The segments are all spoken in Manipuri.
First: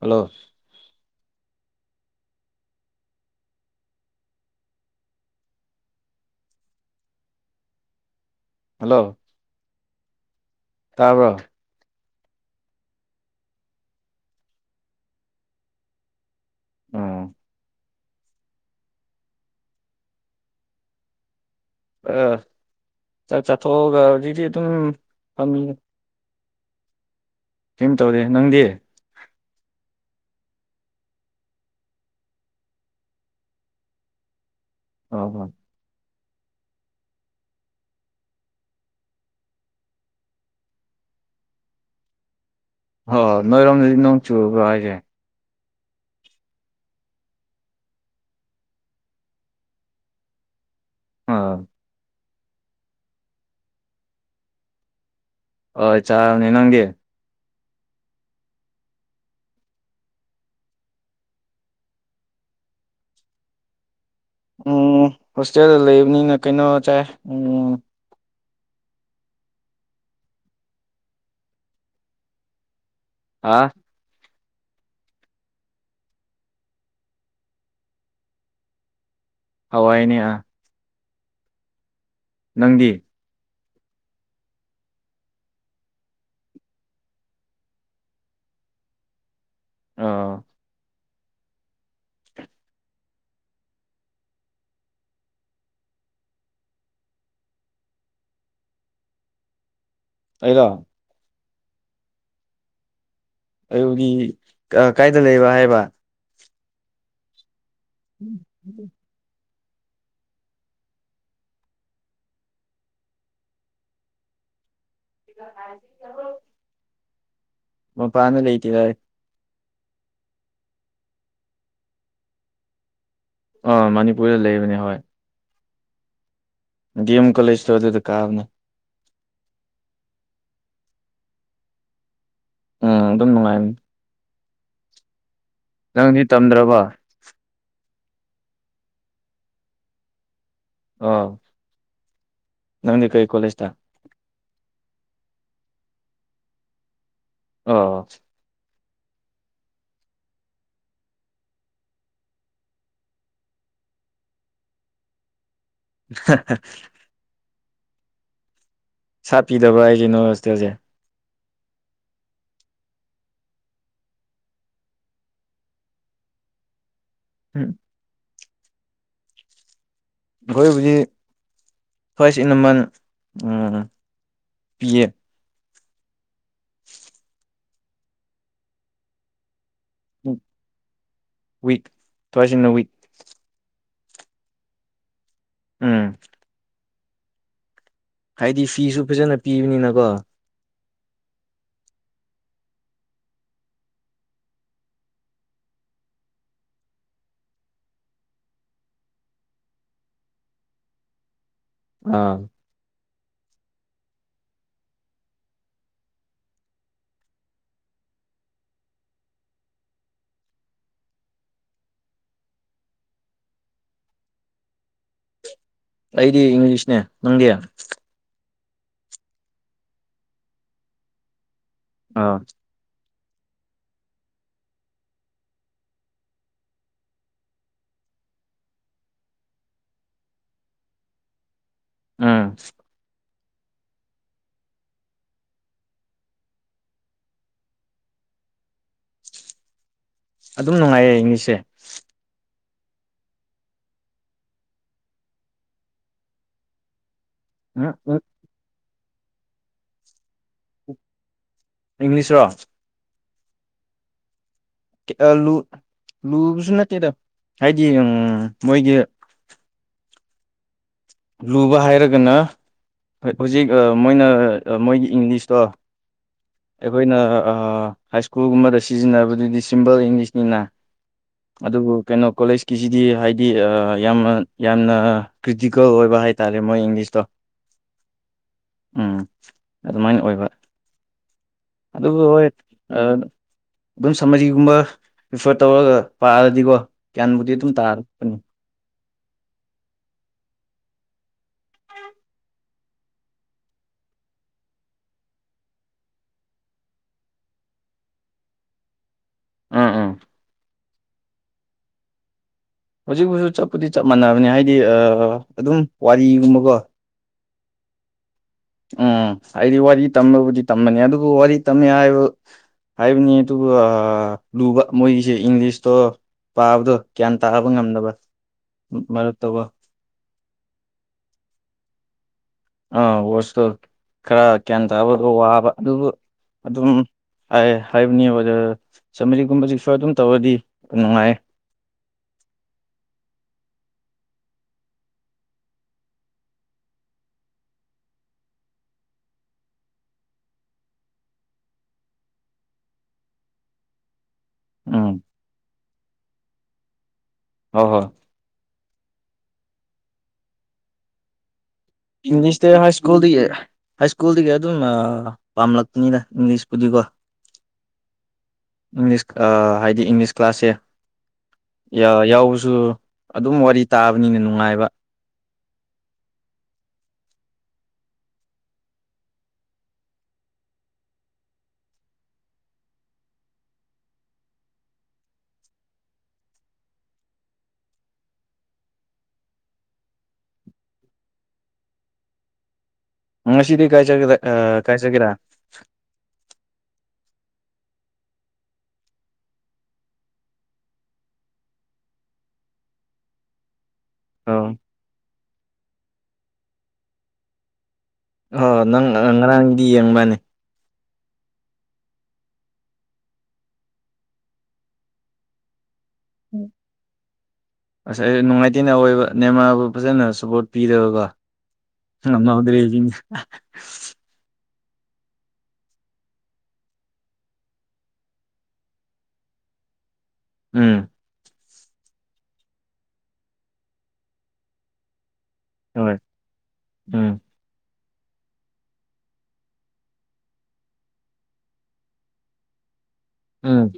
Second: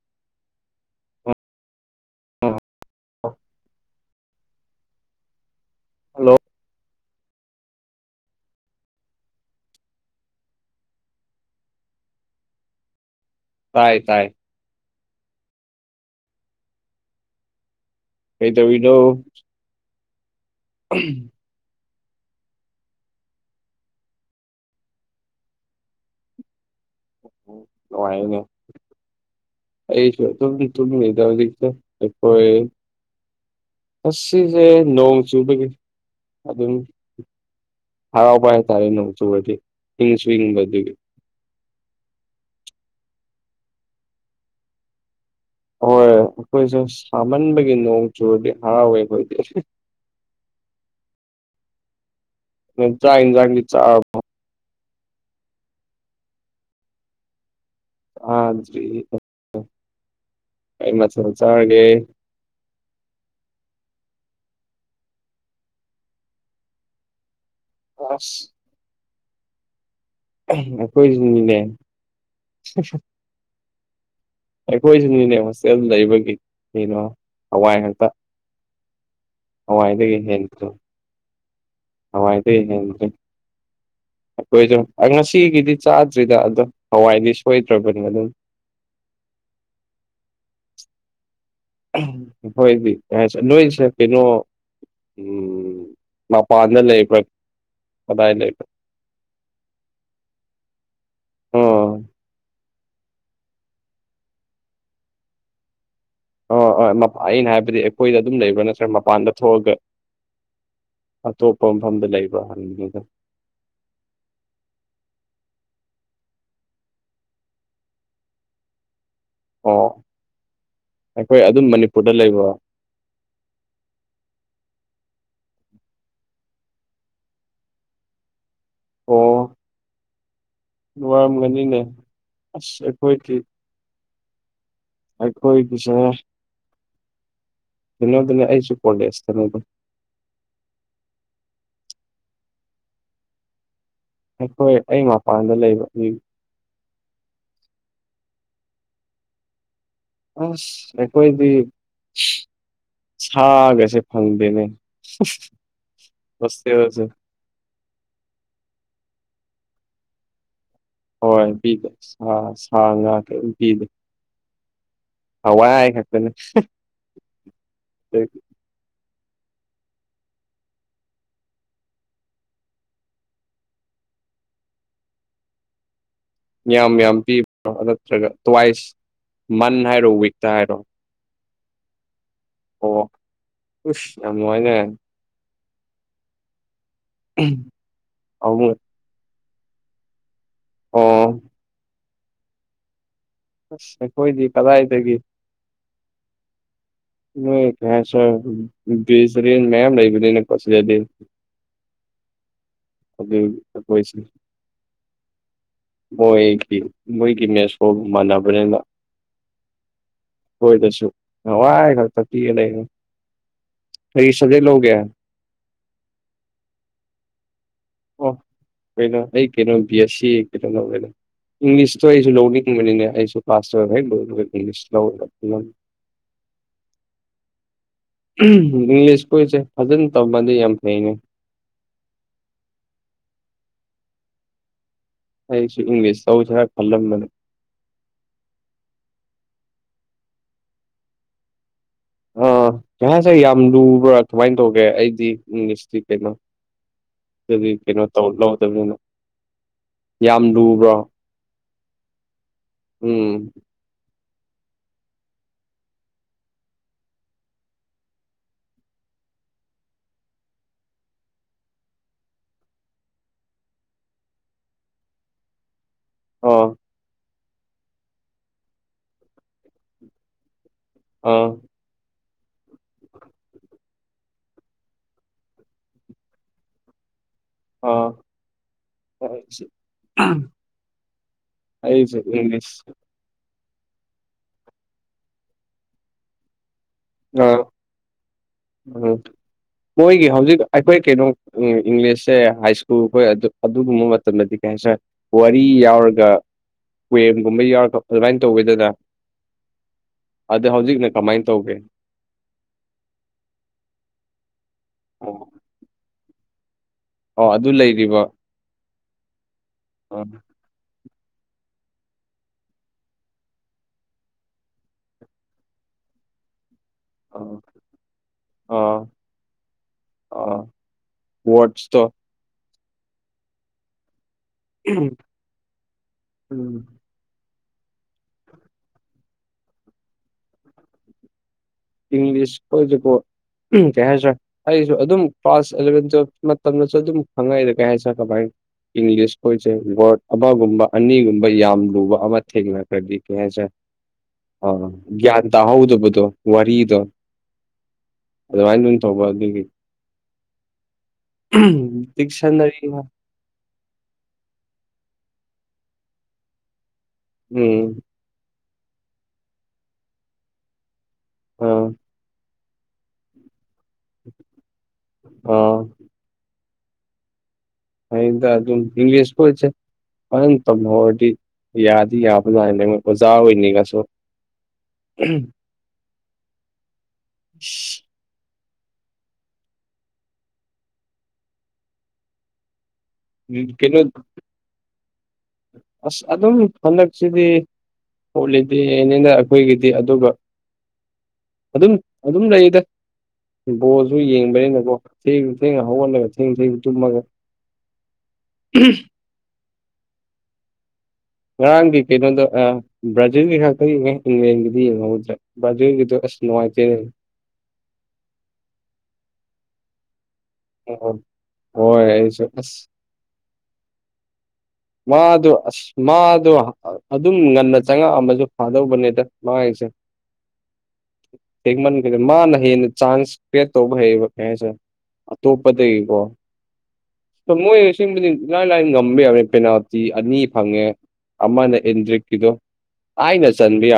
ꯍꯜꯂꯣ ꯍ ꯍꯜꯂꯣ ꯍꯜꯂꯣ ꯇꯥꯕ꯭ꯔꯣ ꯇꯥꯏ ꯇꯥꯏ ꯑꯣ ꯀꯩꯗꯧꯏꯅꯣ ꯎꯝ ꯑ ꯆꯥꯛ ꯆꯥꯊꯣꯛꯑꯒ ꯍꯧꯖꯤꯛꯇꯤ ꯑꯗꯨꯝ ꯐꯝꯃꯤ ꯀꯩꯝ ꯇꯧꯗꯦ ꯅꯨꯡꯉꯥꯏꯅꯦ ꯅꯪꯗꯤ ꯑꯩꯁꯨ ꯑꯗꯨꯝꯗꯤ ꯇꯨꯝꯃꯤꯗ ꯍꯧꯖꯤꯛꯇꯣ ꯑꯩꯈꯣꯏ ꯑꯁꯤꯖꯦ ꯅꯣꯡ ꯑ ꯆꯨꯕꯒꯤ ꯑꯗꯨꯝ ꯍꯔꯥꯎꯕ ꯍꯥꯏꯇꯥꯔꯦ ꯅꯣꯡ ꯆꯨꯨꯔꯗꯤ ꯏꯪꯁꯨ ꯏꯡꯕꯒꯤ꯫ ꯍꯣꯏ ꯅꯣꯏꯔꯣꯝꯗꯗꯤ ꯅꯣꯡ ꯆꯨꯕꯣ ꯍꯥꯏꯁꯦ꯫ ꯍꯣꯏ ꯑꯩꯈꯣꯏꯁꯨ ꯁꯥꯃꯟꯕꯒꯤ ꯅꯣꯡ ꯆꯨꯔꯗꯤ ꯍꯔꯥꯎꯋꯦ ꯑꯩꯈꯣꯏꯗꯤ꯫ ꯑꯣ꯫ ꯆꯥꯛ ꯏꯟꯁꯥꯡꯗꯤ ꯆꯔꯕꯔꯣ꯫ ꯍꯣꯏ ꯆꯥꯔꯅꯤ ꯅꯪꯗꯤ꯫ ꯆꯥꯗ꯭ꯔꯤ ꯀꯩ ꯃꯊꯦꯜ ꯆꯥꯔꯒꯦ꯫ ꯎꯝ ꯍꯣꯁꯇꯦꯜꯗ ꯂꯩꯕꯅꯤꯅ ꯀꯩꯅꯣ ꯆꯥꯏ ꯎꯝ꯫ ꯑꯁ꯫ ꯑꯩꯈꯣꯏꯁꯨꯅꯤꯅꯦ꯫ ꯍꯥꯥ꯫ ꯑꯩꯈꯣꯏꯁꯨꯅꯤꯅꯦ ꯍꯣꯁꯇꯦꯜ ꯂꯩꯕꯒꯤ ꯀꯩꯅꯣ ꯍꯋꯥꯏ ꯉꯥꯛꯇ꯫ ꯍꯋꯥꯏꯅꯦ ꯍꯋꯥꯏꯗꯒꯤ ꯑꯥ ꯍꯦꯟꯕꯗꯨ꯫ ꯍꯋꯥꯏꯗꯩ ꯅꯪꯗꯤ ꯍꯦꯟꯕꯗꯨ꯫ ꯑꯩꯈꯣꯏꯁꯨ ꯉꯁꯤꯒꯤꯗꯤ ꯆꯥꯗ꯭ꯔꯤꯗ ꯑꯗꯣ ꯍꯋꯥꯏꯗꯤ ꯁꯣꯏꯗ꯭ꯔꯕꯅꯤ ꯑꯗꯨꯝ꯫ ꯑꯥ꯫ ꯑꯩꯈꯣꯏꯗꯤ ꯀꯁꯦ ꯅꯣꯏꯁꯦ ꯀꯩꯅꯣ꯫ ꯎꯝ ꯃꯄꯥꯟꯗ ꯂꯩꯕ꯭ꯔꯥ ꯀꯗꯥꯏ ꯂꯩꯕ꯭ꯔ꯫ ꯑꯩꯔꯣ꯫ ꯑꯣꯝ꯫ ꯑꯩꯒꯤ ꯀꯥꯏꯗ ꯂꯩꯕ ꯍꯥꯏꯕ꯫ ꯑꯣ ꯑꯩꯅ ꯍꯥꯏꯕꯗꯤ ꯑꯩꯈꯣꯏꯗ ꯑꯗꯨꯝ ꯂꯩꯕ꯭ꯔꯥ ꯅꯠꯇ꯭ꯔ ꯃꯄꯥꯟꯗ ꯊꯣꯛꯑꯒ꯫ ꯑꯇꯣꯞꯄ ꯃꯐꯝꯗ ꯂꯩꯕ꯭ꯔ ꯍꯟꯒꯦ ꯇꯧ꯫ ꯏꯒ ꯀꯥꯏꯗꯤ ꯆꯒꯣ꯫ ꯃꯄꯥꯟꯗ ꯂꯩꯇꯦ ꯍꯥꯏ꯫ ꯑꯣ ꯑꯩꯈꯣꯏ ꯑꯗꯨꯝ ꯃꯅꯤꯄꯨꯔꯗ ꯂꯩꯕ꯫ ꯑ ꯃꯅꯤꯄꯨꯔꯔꯤꯗ ꯂꯩꯕꯅꯤ ꯍꯣꯏ꯫ ꯗꯦꯝ ꯀꯣꯂꯦꯖ ꯇ ꯑꯗꯨ ꯑꯗꯨ ꯀꯥꯕꯅꯦ꯫ ꯑꯣ꯫ ꯋꯥꯔꯝꯒꯅꯤꯅꯦ ꯑꯁ ꯎꯝ ꯑꯗꯨꯝ ꯑꯩꯈꯣꯏꯗꯤ꯫ ꯅꯨꯡꯉꯥꯏꯕꯅꯤ ꯑꯩꯈꯣꯏꯒꯤꯁꯦ ꯅꯪꯗꯤ ꯇꯝꯗ꯭ꯔꯕ ꯀꯩꯅꯣꯗꯅꯤ ꯑꯩꯁꯨ ꯀꯣꯂꯦꯖ ꯀꯩꯅꯣꯗꯅꯤ꯫ ꯑ꯫ ꯅꯪꯗꯤ ꯀꯩ ꯀꯣꯂꯦꯁꯇ꯫ ꯑꯩꯈꯣꯏ ꯑꯩ ꯃꯄꯥꯟꯗ ꯂꯩꯕ ꯑꯗꯨꯒꯤ꯫ ꯑꯣ꯫ ꯑꯁ ꯑꯩꯈꯣꯏꯗꯤ꯫ ꯁꯥꯒꯁꯦ ꯐꯪꯗꯦꯅꯦ꯫ ꯍꯥ ꯍꯥ꯫ ꯍꯣꯁꯇꯦꯜꯁꯦ ꯁꯥ ꯄꯤꯗꯕꯔ ꯍꯥꯏꯁꯦ ꯅꯣ ꯍꯣꯁꯇꯦꯜꯁꯦ꯫ ꯍꯣꯏ ꯄꯤꯗꯦ ꯁꯥ ꯁꯥ ꯉꯥꯛ ꯀꯔꯤꯝ ꯄꯤꯗꯦ꯫ ꯍꯋꯥꯏ ꯈꯛꯇꯅꯦ꯫ ꯎꯝ꯫ ꯊ [unintelligible] ꯑꯩꯈꯣꯏꯕꯨꯗꯤ ꯐꯔꯁ ꯏꯅꯃꯜ ꯄꯤꯌꯦ꯫ ꯌꯥꯝ ꯌꯥꯝ ꯄꯤꯕ꯭ꯔꯣ ꯅꯠꯇ꯭ꯔꯒ ꯇ꯭ꯋꯥꯏꯁ ꯃꯟ ꯍꯥꯏꯔꯣ ꯋꯤꯛꯇ ꯍꯥꯏꯔꯣ꯫ ꯋꯤꯛ ꯇꯨꯋꯁ ꯏꯟ ꯅ꯫ ꯑꯣ ꯎꯁ ꯌꯥꯝ ꯅꯨꯡꯉꯥꯏꯅꯦ꯫ ꯎꯝ꯫ ꯎꯝ꯫ ꯍꯥꯏꯗꯤ ꯐꯤꯁꯨ ꯐꯖꯅ ꯄꯤꯕꯅꯤꯅꯀꯣ꯫ ꯑꯣ ꯑꯁ ꯑꯩꯈꯣꯏꯗꯤ ꯀꯗꯥꯏꯗꯒꯤ ꯅꯣꯏ ꯀ ꯁ ꯤꯁꯔꯤꯟ ꯃꯌꯥꯝꯌꯥꯝ ꯂꯩꯕ ꯄꯁꯤꯂ ꯑꯥ ꯑꯗꯨꯏꯁꯤ ꯃꯣꯏꯒꯤ ꯃꯣꯏꯒꯤ ꯃꯦꯁꯣꯒ ꯃꯥꯟꯅꯕꯅꯤꯅ ꯀꯣꯏꯗꯁꯨꯋꯥ ꯀꯔꯤꯁꯗꯩ ꯂꯦ ꯑꯩꯗꯤ ꯏꯪꯂꯤꯁꯅꯦ ꯅꯪꯒ ꯑꯣ ꯀꯩꯅꯣ ꯑꯩ ꯀꯩꯅꯣ ꯕꯤ ꯑꯦꯁ ꯁꯤ ꯀꯩꯅꯣꯅ ꯏꯪꯂꯤꯁꯇꯣ ꯑꯩꯁꯨ ꯑꯥ ꯂꯧꯅꯤꯡ ꯑꯩꯁꯨ ꯐꯥꯁ ꯏꯂꯤ ꯂ ꯏꯪꯂꯤꯁ ꯀꯣꯏꯁꯦ ꯐꯖꯅ ꯇꯧꯃꯗꯤ ꯌꯥꯝ ꯐꯩꯅꯦ ꯎꯝ ꯑꯩꯁꯨ ꯏꯪꯂꯤꯁ ꯁꯧ ꯐꯜꯂꯝ ꯃꯅꯦ ꯑꯗꯨꯝ ꯅꯨꯡꯉꯥꯏꯌꯦ ꯏꯅꯤꯁꯦ ꯑꯥ ꯉꯥꯏꯍꯥꯛꯥꯁꯦ ꯌꯥꯝ ꯂꯨꯕ꯭ꯔꯥ ꯀꯃꯥꯏꯅ ꯇꯧꯒꯦ ꯑꯩꯗꯤ ꯏꯪꯂꯤꯁꯇꯤ ꯀꯩꯅꯣ ꯑꯗꯨꯗꯤ ꯎꯝ ꯀꯩꯅꯣ ꯎꯝ ꯂꯧꯗꯕꯅꯤꯅ ꯌꯥꯝ ꯂꯨꯕ꯭ꯔꯣ ꯏꯪꯂꯤꯁ꯭ꯔꯣ ꯎꯝ ꯂꯨꯕꯁꯨ ꯅꯠꯇꯦꯗ ꯍꯥꯏꯗꯤ ꯃꯣꯏꯒꯤ ꯂꯨꯕ ꯍꯥꯏꯔꯒꯅ ꯍꯣꯏ ꯍꯧꯖꯤꯛ ꯃꯣꯏꯅ ꯃꯣꯏꯒꯤ ꯏꯪꯂꯤꯁꯇꯣ ꯑꯣ ꯑꯩꯈꯣꯏꯅ ꯍꯥꯏ ꯁ꯭ꯀꯨꯜꯒꯨꯝꯕꯗ ꯁꯤꯖꯤꯟꯅꯕꯗꯨꯗꯤ ꯁꯤꯝꯄꯜ ꯏꯪꯂꯤꯁꯅꯤꯅ ꯑ ꯑꯗꯨꯕꯨ ꯀꯩꯅꯣ ꯀꯣꯂꯦꯖꯀꯤꯁꯤꯗꯤ ꯍꯥꯏꯗꯤ ꯌꯥꯝꯅ ꯌꯥꯝꯅ ꯀ꯭ꯔꯤꯇꯤ ꯒꯜ ꯑꯣꯏꯕ ꯍꯥꯏꯇꯥꯔꯦ ꯃꯣꯏ ꯏꯪꯂꯤꯁꯇꯣ ꯑ ꯎꯝ ꯍ ꯑꯗꯨ ꯍ ꯑ ꯑꯗꯨꯝ ꯁꯝꯃꯔꯤꯒꯨꯝꯕ ꯄꯔꯤꯐꯔ ꯇꯧꯔꯒ ꯄꯥꯔꯗꯤꯀꯣ ꯒ꯭ꯌꯥꯟꯕꯨꯗꯤ ꯑꯗꯨꯝ ꯇꯥꯔꯛꯄꯅꯤ ꯑꯣ ꯃꯣꯏꯒꯤ ꯍꯧꯖꯤꯛ ꯑꯩꯈꯣꯏ ꯀꯩꯅꯣ ꯏꯪꯂꯤꯁꯁꯦ ꯍꯥꯏ ꯁ꯭ꯀꯨꯜꯈꯣꯏ ꯑꯗꯨ ꯑꯗꯨꯒꯨꯝꯕ ꯃꯇꯝꯗꯗꯤ ꯀꯩ ꯍꯥꯏꯇꯥꯔ ꯋꯥꯔꯤ ꯌꯥꯎꯔꯒ ꯀꯋꯦꯝꯒꯨꯝꯕ ꯌꯥꯎꯔꯛ ꯑꯗꯨꯃꯥꯏꯅ ꯇꯧꯒꯦꯗꯅ ꯎꯝ ꯎꯝ ꯑꯗ ꯍꯧꯖꯤꯛꯅ ꯀꯃꯥꯏꯅ ꯇꯧꯒꯦ ꯍꯧꯖꯤꯛꯐꯥꯎꯁꯨ ꯆꯠꯄꯨꯗꯤ ꯆꯞ ꯃꯥꯟꯅꯕꯅꯤ ꯍꯥꯏꯗꯤ ꯑꯗꯨꯝ ꯋꯥꯔꯤꯒꯨꯝꯕꯀꯣ ꯑꯣ ꯑꯗꯨ ꯂꯩꯔꯤꯕ ꯎꯝ ꯍꯥꯏꯗꯤ ꯋꯥꯔꯤ ꯑꯥ ꯇꯝꯕꯕꯨꯗꯤ ꯇꯝꯕꯅꯤ ꯑꯗꯨꯕꯨ ꯋꯥꯔꯤ ꯇꯝꯃꯦ ꯍꯥꯏꯕ ꯍꯥꯏꯕꯅꯤ ꯑꯗꯨꯒ ꯂꯨꯕ ꯃꯣꯏꯒꯤꯁꯦ ꯏꯪꯂꯤꯁꯇꯣ ꯄꯥꯕꯗꯣ ꯒ꯭ꯌꯥꯟ ꯑꯥ ꯇꯥꯕ ꯉꯝꯅꯕ ꯃꯔꯛꯇꯕꯨ ꯑ ꯋꯥꯠꯁꯇꯣ ꯑꯥ ꯋꯥꯣꯁꯇꯣ ꯈꯔ ꯒ꯭ꯌꯥꯟ ꯇꯥꯕꯗꯣ ꯋꯥꯕ ꯑꯗꯨꯕꯨ ꯎꯝ ꯑꯗꯨꯝ ꯑ ꯍꯥꯏꯕꯅꯦ ꯑꯣꯗ ꯆꯥꯝꯃꯔꯤꯒꯨꯝꯕꯕꯁꯤ ꯁ ꯑꯗꯨꯝ ꯇꯧꯔꯗꯤ ꯅꯨꯡꯉꯥꯏꯌꯦ ꯏꯪꯂꯤꯁ ꯀꯈꯣꯏꯗꯨꯀꯣ ꯀ ꯍꯥꯏꯁꯨ ꯑꯩꯁꯨ ꯑꯗꯨꯝ ꯀ꯭ꯂꯥꯁ ꯑꯦꯂꯚꯦꯟ ꯇꯨꯋꯦꯜ ꯃꯇꯝꯗꯁꯨ ꯑꯗꯨꯝ ꯈꯪꯉꯛꯏꯗ ꯀꯩ ꯍꯥꯏꯁꯔ ꯀꯃꯥꯏꯅ ꯏꯪꯂꯤꯁ ꯑꯩꯈꯣꯏꯁꯦ ꯋꯥꯔꯗ ꯑꯃꯒꯨꯝꯕ ꯑꯅꯤꯒꯨꯝꯕ ꯌꯥꯝ ꯂꯨꯕ ꯑꯃ ꯊꯦꯡꯅꯈ꯭ꯔꯗꯤ ꯀꯩ ꯍꯥꯏꯁꯦ ꯑ ꯎꯝ ꯒ꯭ꯌꯥꯟ ꯇꯥꯍꯧꯗꯕꯗꯣ ꯋꯥꯔꯤꯗꯣ ꯍ ꯍꯣꯏ ꯑꯗꯨꯃꯥꯏꯅ ꯑꯗꯨꯝ ꯇꯧꯕ ꯑꯗꯨꯒꯤ ꯏꯪꯂꯤꯁ ꯗꯤꯛꯁꯟꯅꯔꯤ ꯍꯥꯏ ꯎꯝ ꯁ꯭ꯀꯨꯜꯗꯤ ꯍꯥꯏ ꯁ꯭ꯀꯨꯜꯗꯒꯤ ꯑꯗꯨꯝ ꯄꯥꯝꯂꯛꯄꯅꯤꯅ ꯏꯪꯂꯤꯁꯄꯨꯗꯤꯀꯣ ꯎꯝ ꯏꯪꯂꯤꯁ ꯑ ꯍꯥꯏꯗꯤ ꯏꯪꯂꯤꯁ ꯀ꯭ꯂꯥꯁꯁꯦ ꯎꯝ ꯌꯥꯎꯕꯁꯨ ꯑꯗꯨꯝ ꯋꯥꯔꯤ ꯇꯥꯕꯅꯤꯅ ꯅꯨꯡꯉꯥꯏꯕ ꯑꯣ ꯐꯩꯗ ꯑꯗꯨ ꯏꯪꯂꯤꯁ [unintelligible] ꯐꯖꯅ ꯇꯝꯍꯧꯔꯗꯤ ꯌꯥꯗꯤ ꯌꯥꯕꯖꯥꯠꯅꯤ ꯑꯣꯖꯥ ꯑꯣꯏꯅꯤꯉꯁꯨ [unintelligible] [inaudible] ꯉꯁꯤꯗꯤ ꯀꯩꯅꯣ ꯀꯥꯏ ꯆꯠꯀꯦꯔ ꯀꯥꯏ ꯆꯠꯀꯦꯔꯥ ꯑꯁ ꯑꯗꯨꯝ ꯍꯟꯗꯛꯁꯤꯗꯤ ꯎꯣꯠꯂꯤꯗꯤꯅꯤꯅ ꯑꯩꯈꯣꯏꯒꯤꯗꯤ ꯑꯗꯨꯒ ꯑꯗꯨꯝ ꯑꯗꯨꯝ ꯂꯩꯌꯦꯗ ꯕꯣꯜꯁꯨ ꯑ ꯌꯦꯡꯕꯅꯤꯅꯀꯣ ꯊꯦꯡ ꯊꯦꯡꯅ ꯍꯧꯒꯠꯂꯒ ꯊꯦꯡ ꯊꯦꯡ ꯇꯨꯝꯃꯒ ꯑꯣ ꯅꯪ ꯉꯔꯥꯡꯗꯤ ꯌꯦꯡꯕꯅꯤ ꯉꯔꯥꯡꯒꯤ ꯀꯩꯅꯣꯗꯣ ꯑ ꯕ꯭ꯔꯥꯖꯤꯜꯒꯤ ꯉꯥꯛꯇ ꯌꯦꯡꯉꯦ ꯏꯪꯂꯦꯟꯒꯤꯗꯤ ꯌꯦꯡꯍꯧꯗ꯭ꯔꯦ ꯕ꯭ꯔꯥꯖꯤꯜꯒꯤꯗꯣ ꯑꯁ ꯅꯨꯡꯉꯥꯏꯇ‌ꯦꯅꯦ ꯑꯁ ꯑꯩ ꯅꯨꯡꯉꯥꯏꯇꯦꯅꯦ ꯑꯑꯣꯏꯕ ꯅꯦꯃꯥꯕꯨ ꯐꯖꯅ ꯁ꯭ꯄꯣꯔꯠ ꯌꯦꯡꯍꯧꯗꯦ꯫ ꯍꯣꯏ ꯑꯩꯁꯨ ꯑꯁ [unintelligible] ꯃꯥꯗꫭ ꯑꯁ ꯃꯥꯗꯣ ꯑꯗꯨꯝ ꯉꯟꯅ ꯆꯪꯉꯛ ꯑꯝꯃꯖꯨ ꯐꯥꯗꯧꯕꯅꯤꯗ ꯃꯥꯖꯦ ꯎꯝ ꯊꯦꯡꯃꯟ ꯈ꯭ꯔꯦ ꯃꯥꯅ ꯍꯦꯟꯅ ꯆꯥꯟꯁ ꯀꯔ‌ꯦꯠ ꯇꯧꯕ ꯍꯩꯌꯦꯕ ꯀꯩ ꯍꯥꯏꯁꯦ ꯑ ꯍꯣꯏ ꯇꯣꯞꯄꯗꯩꯀꯣ ꯎꯝ ꯃꯣꯏ ꯁꯤ ꯂꯥꯏꯂꯥꯏ ꯉꯝꯕ ꯌꯥꯕꯅꯤ ꯄꯦꯅꯥꯜꯇꯤ ꯑꯅꯤ ꯐꯪꯉꯦ ꯑꯃꯅ ꯑꯦꯟꯗ꯭ꯔꯤꯛꯀꯤꯗꯣ ꯑꯩꯅ ꯎꯝ ꯆꯟꯕ ꯌꯥ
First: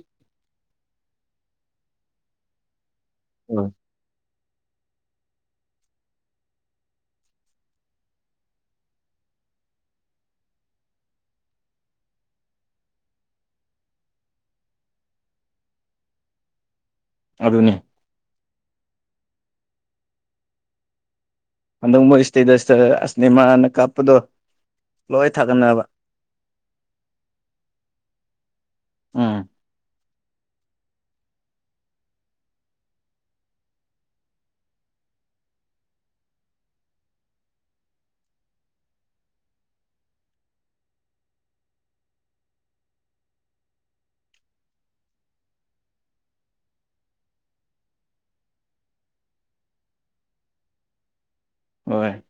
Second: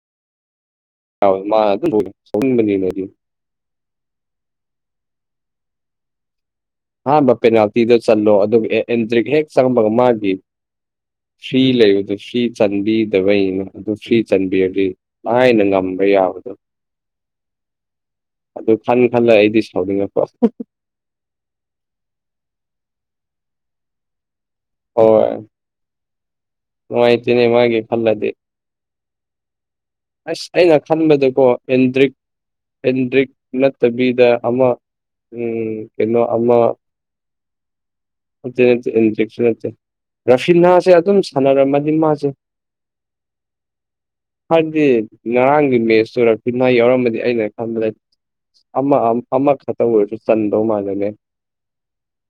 ꯌꯥ ꯃꯥ ꯑꯗꯨ ꯁꯧꯅꯤꯡꯕꯅꯤꯅꯦ ꯑꯩꯗꯤ [unintelligible] ꯑꯍꯥꯟꯕ ꯄꯦꯅꯥꯟꯇꯤ ꯗꫭ ꯆꯜꯂꯣ ꯑꯗꯨ ꯑꯦꯟꯗꯔꯤꯒ ꯍꯦꯛ ꯆꯪꯕꯒ ꯃꯥꯒꯤ ꯐ꯭ꯔꯤ ꯂꯩꯕꯗꯣ ꯐ꯭ꯔꯤ ꯆꯟꯕꯤꯗꯕꯩꯅ ꯑꯗꯨ ꯐ꯭ꯔꯤ ꯆꯟꯕꯤꯔꯗꯤ ꯂꯥꯏꯅ ꯉꯝꯕ ꯌꯥꯕꯗꯨ ꯑꯗꯨꯅꯦ ꯑꯗꯨ ꯈꯟ ꯈꯜꯂ ꯑꯩꯗꯤ ꯁꯥꯎꯅꯤꯡꯉꯛꯄ ꯍꯟꯗꯛ ꯃꯣꯏ ꯏꯁꯇꯦꯇꯁꯇ ꯑꯁ ꯅꯦꯃꯥꯔꯅ ꯀꯥꯞꯄꯗꯣ ꯂꯣꯏ ꯍꯣꯏ ꯊꯥꯒꯠꯅꯕ ꯅꯨꯡꯉꯥꯏꯇꯦꯅꯦ ꯃꯥꯒꯤ ꯈꯜꯂꯗꯤ ꯎꯝ ꯑꯁ ꯑꯩꯅ ꯈꯟꯕꯗꯀꯣ ꯑꯦꯟꯗ꯭ꯔꯤꯛ ꯑꯦꯟꯗ꯭ꯔꯤꯛ ꯅꯠꯇꯕꯤꯗ ꯑꯃ ꯎꯝ ꯀꯩꯅꯣ ꯑꯃ ꯅꯠꯇꯦ ꯅꯠꯇꯦ ꯏꯟꯗꯔꯤꯛꯁꯨ ꯅꯠꯇꯦ ꯔꯐꯤꯜ ꯅꯍꯥꯁꯦ ꯑꯗꯨꯝ ꯁꯥꯟꯅꯔꯝꯃꯗꯤ ꯃꯥꯁꯨ [inaudible] ꯍꯥꯏꯗꯤ ꯉꯔꯥꯡꯒꯤ ꯃꯦꯁꯇꯨ ꯔꯐꯤꯅ ꯌꯥꯎꯔꯝꯃꯗꯤ ꯑꯩꯅ ꯈꯟꯕꯗ ꯑꯃ ꯑꯃ ꯈꯛꯇꯪ ꯑꯣꯏꯔꯁꯨ ꯆꯟꯗꯧ ꯃꯥꯟꯂꯦꯅꯦ ꯍꯣꯏ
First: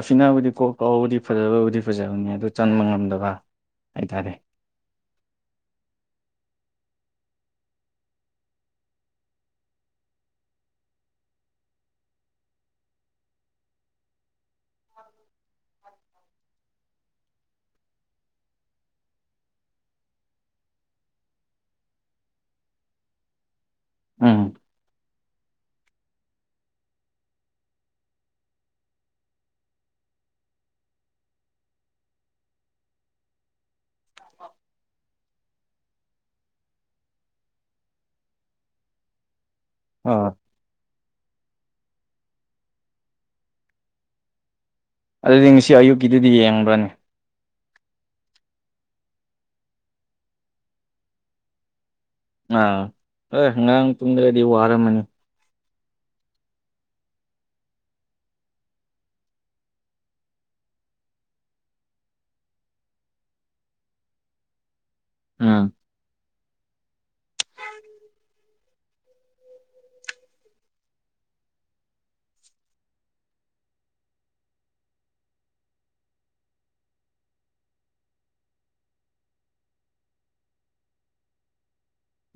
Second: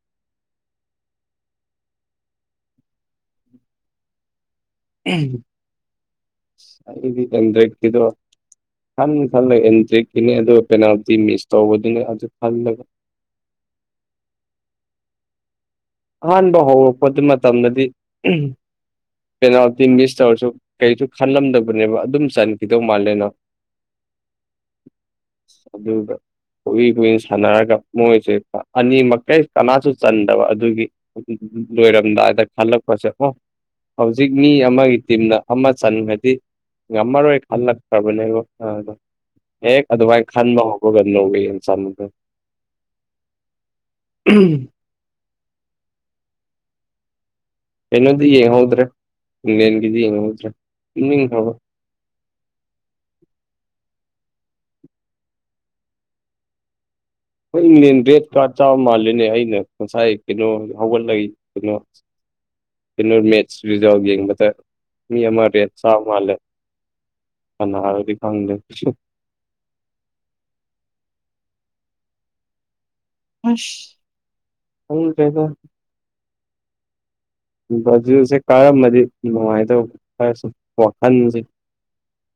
ꯑꯐꯤꯅꯥꯕꯨꯗꯤ ꯀꯣꯛ ꯐꯥꯎꯕꯨꯗꯤ ꯐꯖꯕꯕꯨꯗꯤ ꯐꯖꯕꯅꯤ ꯑꯗꯨ ꯆꯟꯕ ꯉꯝꯗꯕ ꯍꯥꯏꯇꯥꯔꯦ [unintelligible] ꯑꯩꯗꯤ ꯑꯦꯟꯗ꯭ꯔꯣꯠ ꯀꯤꯗꯣ ꯈꯟꯗꯤ ꯈꯜꯂ ꯑꯦꯟꯇ꯭ꯔꯤꯀꯤꯅꯤ ꯑꯗꯨꯒ ꯄꯦꯅꯥꯜꯇꯤ ꯃꯤꯁ ꯇꯧꯕꯗꯨꯅꯦ ꯑꯗꯨ ꯈꯜꯂꯒ ꯑꯍꯥꯟꯕ ꯍꯧꯔꯛꯄꯗꯨ ꯃꯇꯝꯗꯗꯤ [unintelligible] ꯄꯦꯅꯥꯜꯇꯤ ꯃꯤꯁ ꯇꯧꯔꯁꯨ ꯀꯩꯁꯨ ꯈꯜꯂꯝꯗꯕꯅꯦꯕ ꯑꯗꯨꯝ ꯆꯟꯈꯤꯗꯧ ꯃꯥꯜꯂꯦꯅ ꯎꯝ [inaudible] ꯑꯗꯨꯗ ꯀꯨꯏ ꯀꯨꯏꯅ ꯁꯥꯟꯅꯔꯒ ꯃꯣꯏꯁꯦ ꯑꯅꯤꯃꯛ ꯀꯅꯥꯁꯨ ꯆꯟꯗꯕ ꯑꯗꯨꯒꯤ ꯂꯣꯏꯔꯝꯗꯥꯏꯗ ꯈꯜꯂꯛꯄꯁꯦꯀꯣ ꯍꯧꯖꯤꯛ ꯃꯤ ꯑꯃꯒꯤ ꯇꯤꯝꯅ ꯑꯃ ꯆꯟꯈꯗꯤ ꯉꯝꯃꯔꯣꯏ ꯈꯜꯂꯛꯇ꯭ꯔꯕꯅꯦꯕ ꯑ ꯍꯦꯛ ꯑꯗꯨꯃꯥꯏꯅ ꯑꯣ ꯈꯟꯕ ꯒꯗ ꯅꯒ ꯏꯟꯁꯥꯟꯗ ꯑꯗꯨꯗꯤ ꯉꯁꯤ ꯑꯌꯨꯛꯀꯤꯗꯨꯗꯤ ꯌꯦꯡꯕ꯭ꯔꯅꯤ ꯀꯩꯅꯣꯗꯤ ꯌꯦꯡꯍꯧꯗ꯭ꯔꯦ ꯏꯪꯂꯦꯟꯒꯤꯗꯤ ꯌꯦꯡꯍꯧꯗ꯭ꯔꯦ ꯑꯥ ꯑꫭꯏ ꯉꯔꯥꯡ ꯇꯨꯡꯗ꯭ꯔꯗꯤ ꯋꯥꯔꯝꯃꯅꯤ ꯍꯣꯏ ꯏꯪꯂꯦꯟ ꯔꯦꯠ ꯀꯥꯔꯠ ꯆꯥꯕ ꯃꯥꯂꯦꯅꯦ ꯑꯩꯅ ꯉꯁꯥꯏ ꯀꯩꯅꯣ ꯍꯧꯒꯠꯂꯒ ꯀꯩꯅꯣ ꯀꯩꯅꯣ ꯃꯦꯠꯁ ꯔꯤꯖꯜ ꯌꯦꯡꯕꯗ ꯃꯤ ꯑꯃ ꯎꯝ ꯔꯦꯠ ꯆ ꯃꯥꯂꯦ ꯑꯅ ꯍꯥꯜꯗꯤ ꯐꯗꯦ ꯑꯁ ꯑ ꯀꯩꯗ ꯁꯦ ꯀꯔꯝꯝꯕꯗꯤ ꯅꯨꯡꯉꯥꯏꯗꯕ ꯈꯔꯁꯨ ꯋꯥꯍꯟꯁꯦ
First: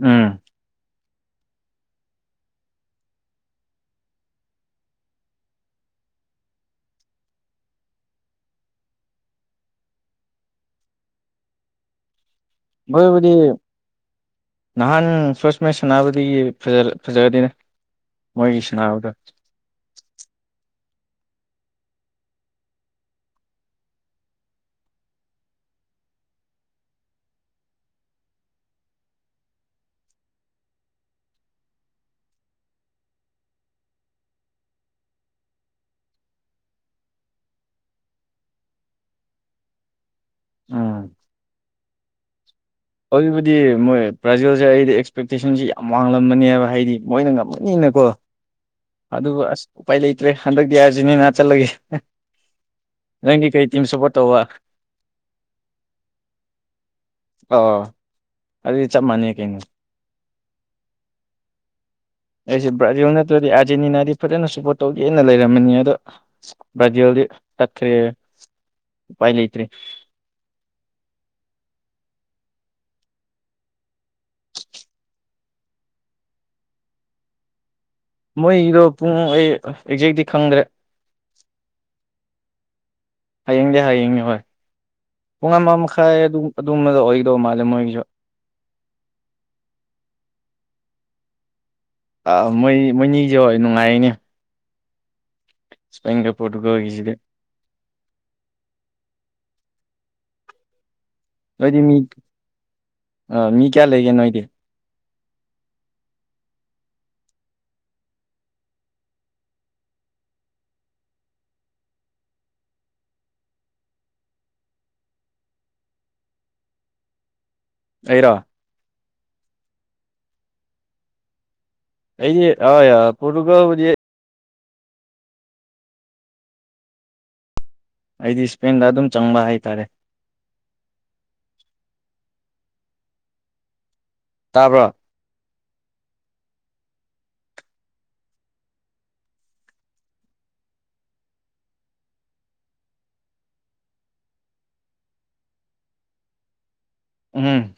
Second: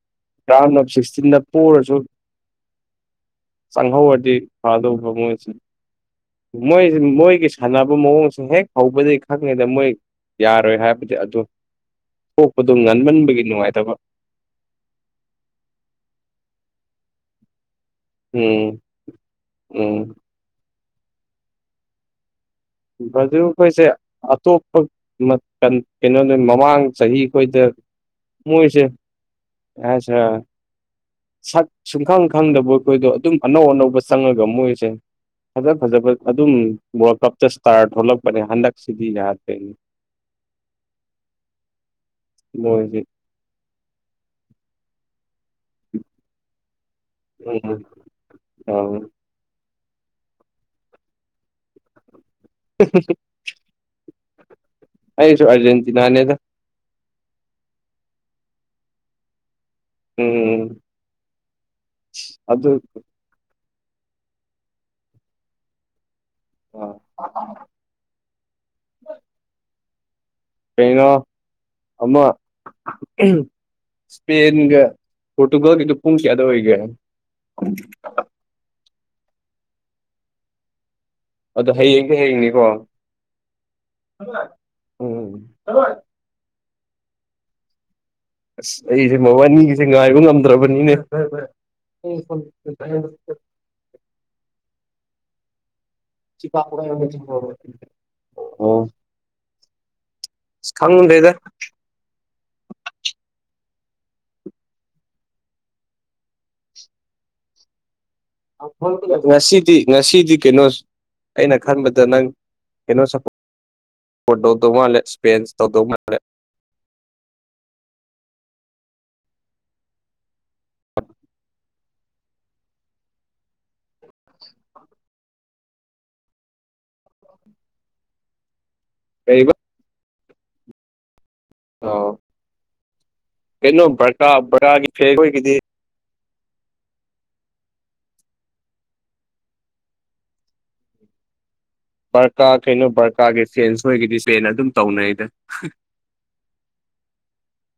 ꯎꯝ ꯔꯥꯎꯟ ꯑꯣꯐ ꯁꯤꯛꯁꯇꯤꯟꯗ ꯄꯨꯔꯁꯨ ꯆꯪꯍꯧꯔꯗꯤ ꯐꯗꯧꯕ ꯃꯣꯏꯁꯤꯦ ꯃꯣꯏꯁꯤ ꯃꯣꯏꯒꯤ ꯁꯥꯟꯅꯕ ꯃꯑꯣꯡꯁꯦ ꯍꯦꯛ ꯍꯧꯕꯗꯒꯤꯩ ꯈꯪꯉꯦꯗ ꯃꯣꯏ ꯌꯥꯔꯣꯏ ꯍꯥꯏꯕꯗꯤ ꯑꯗꯨ ꯄꯣꯛꯄꯗꯨ ꯃꯣꯏꯕꯨꯗꯤ ꯉꯟꯃꯟꯕꯒꯤ ꯅꯨꯡꯉꯥꯏꯇꯕ ꯅꯍꯥꯟ ꯐꯥꯔꯁ ꯃꯦꯁ ꯁꯥꯟꯅꯕꯗꯒꯤ ꯐꯖꯒꯗꯤꯅꯦ ꯎꯝ ꯎꯝ ꯃꯗꯨ ꯑꯩꯈꯣꯏꯁꯦ ꯑꯇꯣꯞꯄ ꯀꯩꯅꯣꯅꯤ ꯃꯃꯥꯡ ꯆꯍꯤ ꯈꯣꯏꯗ ꯃꯣꯏꯁꯦ ꯑꯆꯥ ꯁꯛ ꯁꯨꯡꯈꯪ ꯈꯪꯗꯕ ꯑꯩꯈꯣꯏꯗꯣ ꯑꯗꯨꯝ ꯑꯅꯧ ꯑꯅꯧꯕ ꯆꯪꯉꯒ ꯃꯣꯏꯁꯦ ꯐꯖ ꯐꯖꯕ ꯑꯗꯨꯝ ꯋꯥꯔꯜ ꯀꯞꯇ ꯏꯁꯇꯥꯔ ꯊꯣꯛꯂꯛꯄꯅꯦ ꯍꯟꯗꯛꯁꯤꯗꯤ ꯌꯥꯗꯣꯏꯅꯤ ꯎꯝ ꯃꯣꯏꯁꯤ ꯑꯗꯨꯕꯨꯗꯤ ꯃꯣꯏ ꯄ꯭ꯔꯥꯏꯖꯦꯜꯁꯦ ꯑꯩꯗꯤ ꯑꯦꯛꯁꯄꯦꯛꯇꯦꯁꯟꯁꯤ ꯌꯥꯝ ꯋꯥꯡꯡꯂꯕꯅꯦꯕ ꯍꯥꯏꯗꯤ ꯃꯣꯏꯅ ꯎꯝ ꯉꯝꯃꯅꯤꯅꯀꯣ ꯑ ꯑꯗꯨ ꯑꯁ ꯎꯄꯥꯏ ꯂꯩꯇ꯭ꯔꯦ ꯍꯟꯗꯛꯇꯤ ꯑꯥꯔꯖꯤꯅꯦꯅꯥ ꯆꯠꯂꯒꯦ ꯅꯪꯒꯤ ꯀꯩ ꯇꯤꯝ ꯁꯄꯣ ꯇ ꯑꯩꯁꯨ ꯑꯥꯔꯖꯦꯟꯇꯤꯅꯥꯅꯦꯗ ꯑ ꯑꯗꯨꯗꯤ ꯆꯞ ꯃꯥꯟꯅꯩ ꯀꯩꯅꯣ ꯎꯝ ꯑꯩꯁꯦ ꯑꯗꯨ ꯕ꯭ꯔꯥꯖꯤꯜ ꯅꯠꯇ꯭ꯔꯗꯤ ꯑꯥꯔꯖꯦꯟꯇꯤꯅꯥꯗꯤ ꯐꯖꯅ ꯁꯨꯄꯣꯔꯠ ꯇꯧꯒꯦꯅ ꯂꯩꯔꯝꯃꯅꯤ ꯑꯗꯣ ꯑꯥ ꯭ꯔꯖꯜꯗꯤ ꯇꯈꯔꯤ ꯄꯥꯏ ꯂꯩꯇꯔꯤ ꯀꯩꯅꯣ ꯑꯃ ꯏꯁꯄꯦꯟꯒ ꯄꯣꯔꯇꯨꯒꯥꯜꯒꯤꯗꯣ ꯄꯨꯡ ꯀꯌꯥꯗ ꯑꯣꯏꯒꯦ ꯃꯣꯏꯒꯤꯗꯣ ꯄꯨꯡ ꯑꯩ ꯑꯦꯛꯖꯦꯛꯇꯤ ꯈꯪꯗ꯭ꯔꯦ ꯑꯗꯣ ꯍꯌꯦꯡꯁ ꯍꯌꯦꯡꯅꯤꯀꯣ ꯍꯌꯦꯡꯗꯤ ꯍꯌꯦꯡꯅꯦ ꯍꯣꯏ ꯎꯝ ꯄꯨꯡ ꯑꯃ ꯃꯈꯥꯏ ꯑꯗꯨꯝ ꯑꯗꯨꯝꯕꯗ ꯑꯣꯏꯗꯧꯕ ꯃꯥꯜꯂꯦ ꯃꯣꯏꯒꯤꯁꯨ ꯑꯁ ꯑꯩꯁꯦ ꯃꯕꯥꯅꯤꯒꯤꯁꯦ ꯉꯥꯏꯕ ꯉꯝꯗ꯭ꯔꯕꯅꯤꯅꯦ ꯑꯥ ꯃꯣꯏ ꯃꯣꯏꯅꯤꯁꯨ ꯍ ꯅꯨꯡꯉꯥꯏꯅꯦ ꯏꯁꯄꯦꯟꯒ ꯆꯤꯄꯥꯥꯀ ꯑꯣꯏ ꯄꯣꯔꯇꯨꯒꯜꯒꯤꯁꯤꯗꯤ ꯍ ꯑꯣ ꯈꯉꯗ ꯏꯗ ꯅꯣꯏꯗꯤ ꯃꯤ ꯃꯤ ꯀꯌꯥ ꯂꯩꯒꯦ ꯅꯣꯏꯗꯤ ꯉꯁꯤꯗꯤ ꯉꯁꯤꯗꯤ ꯀꯩꯅꯣ ꯑꯩꯅ ꯈꯟꯕꯗ ꯅꯪ ꯀꯩꯅꯣ ꯁꯄ ꯐꯣ ꯇꯧꯗꯧ ꯃꯥꯜꯂꯦ ꯏꯁꯄꯦꯟꯁ ꯇꯧꯗꯧ ꯃꯥꯜꯂꯦ ꯑꯩꯔꯥ ꯑꯩ ꯑ ꯄꯣꯇꯨꯒ ꯑꯩꯗꯤ ꯏꯁꯄꯦꯟꯗ ꯑꯗꯨꯝ ꯆꯪꯕ ꯀꯔꯤꯕ ꯍꯥꯏꯇꯥꯔꯦ ꯂꯣ ꯀꯩꯅꯣ ꯕꯔꯀꯥ ꯇꯥꯕ꯭ꯔꯣ ꯕꯔꯥꯒꯤ ꯐꯒꯤꯗꯤ ꯕꯔꯀꯥ ꯀꯩꯅꯣ ꯕꯔꯀꯥꯒꯤ ꯐꯦꯟꯁꯣꯏꯒꯤꯗꯤ ꯐꯦꯅ ꯑꯗꯨꯝ ꯇꯧꯅꯩꯗ ꯎꯝ